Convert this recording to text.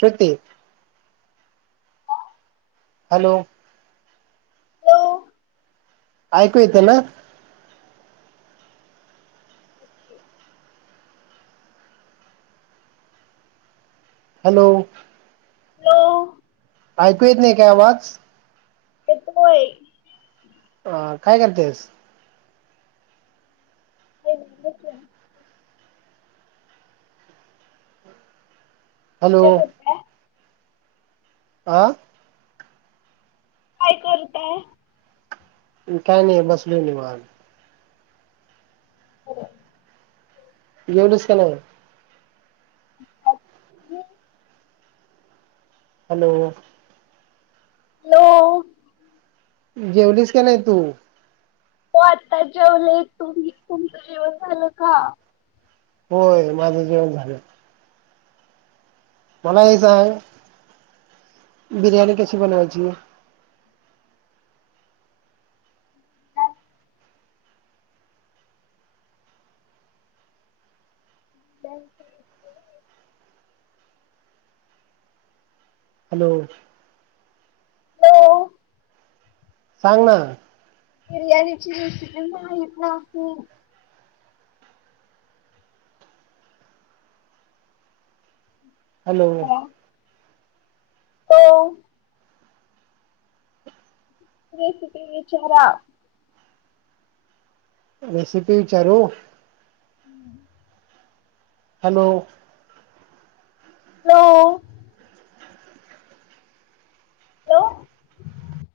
Shruti hello! Hello ऐकू येतं ना? [inaudible] हॅलो! हॅलो ऐकू येत नाही काय आवाज? येतोय काय करतेस? [inaudible] हॅलो! करताय? आ काय करताय? काय नाही बसलोय निवांत. तू जेवलीस का नाय? [inaudible] हॅलो! हो जेवलीस का नाही तू? हो आत्ता जेवले, तुम्ही तुमचं जेवण झालं का? होय माझं जेवण झालं. मला हे सांग बिरयाणी कशी बनवायची? [inaudible] हॅलो! हॅलो सांग ना? बिर्याणीची रेसिपी माहित नाही. हॅलो! हो. [unintelligible] रेसिपी विचारू? हम्म. हॅलो. हॅलो. हॅलो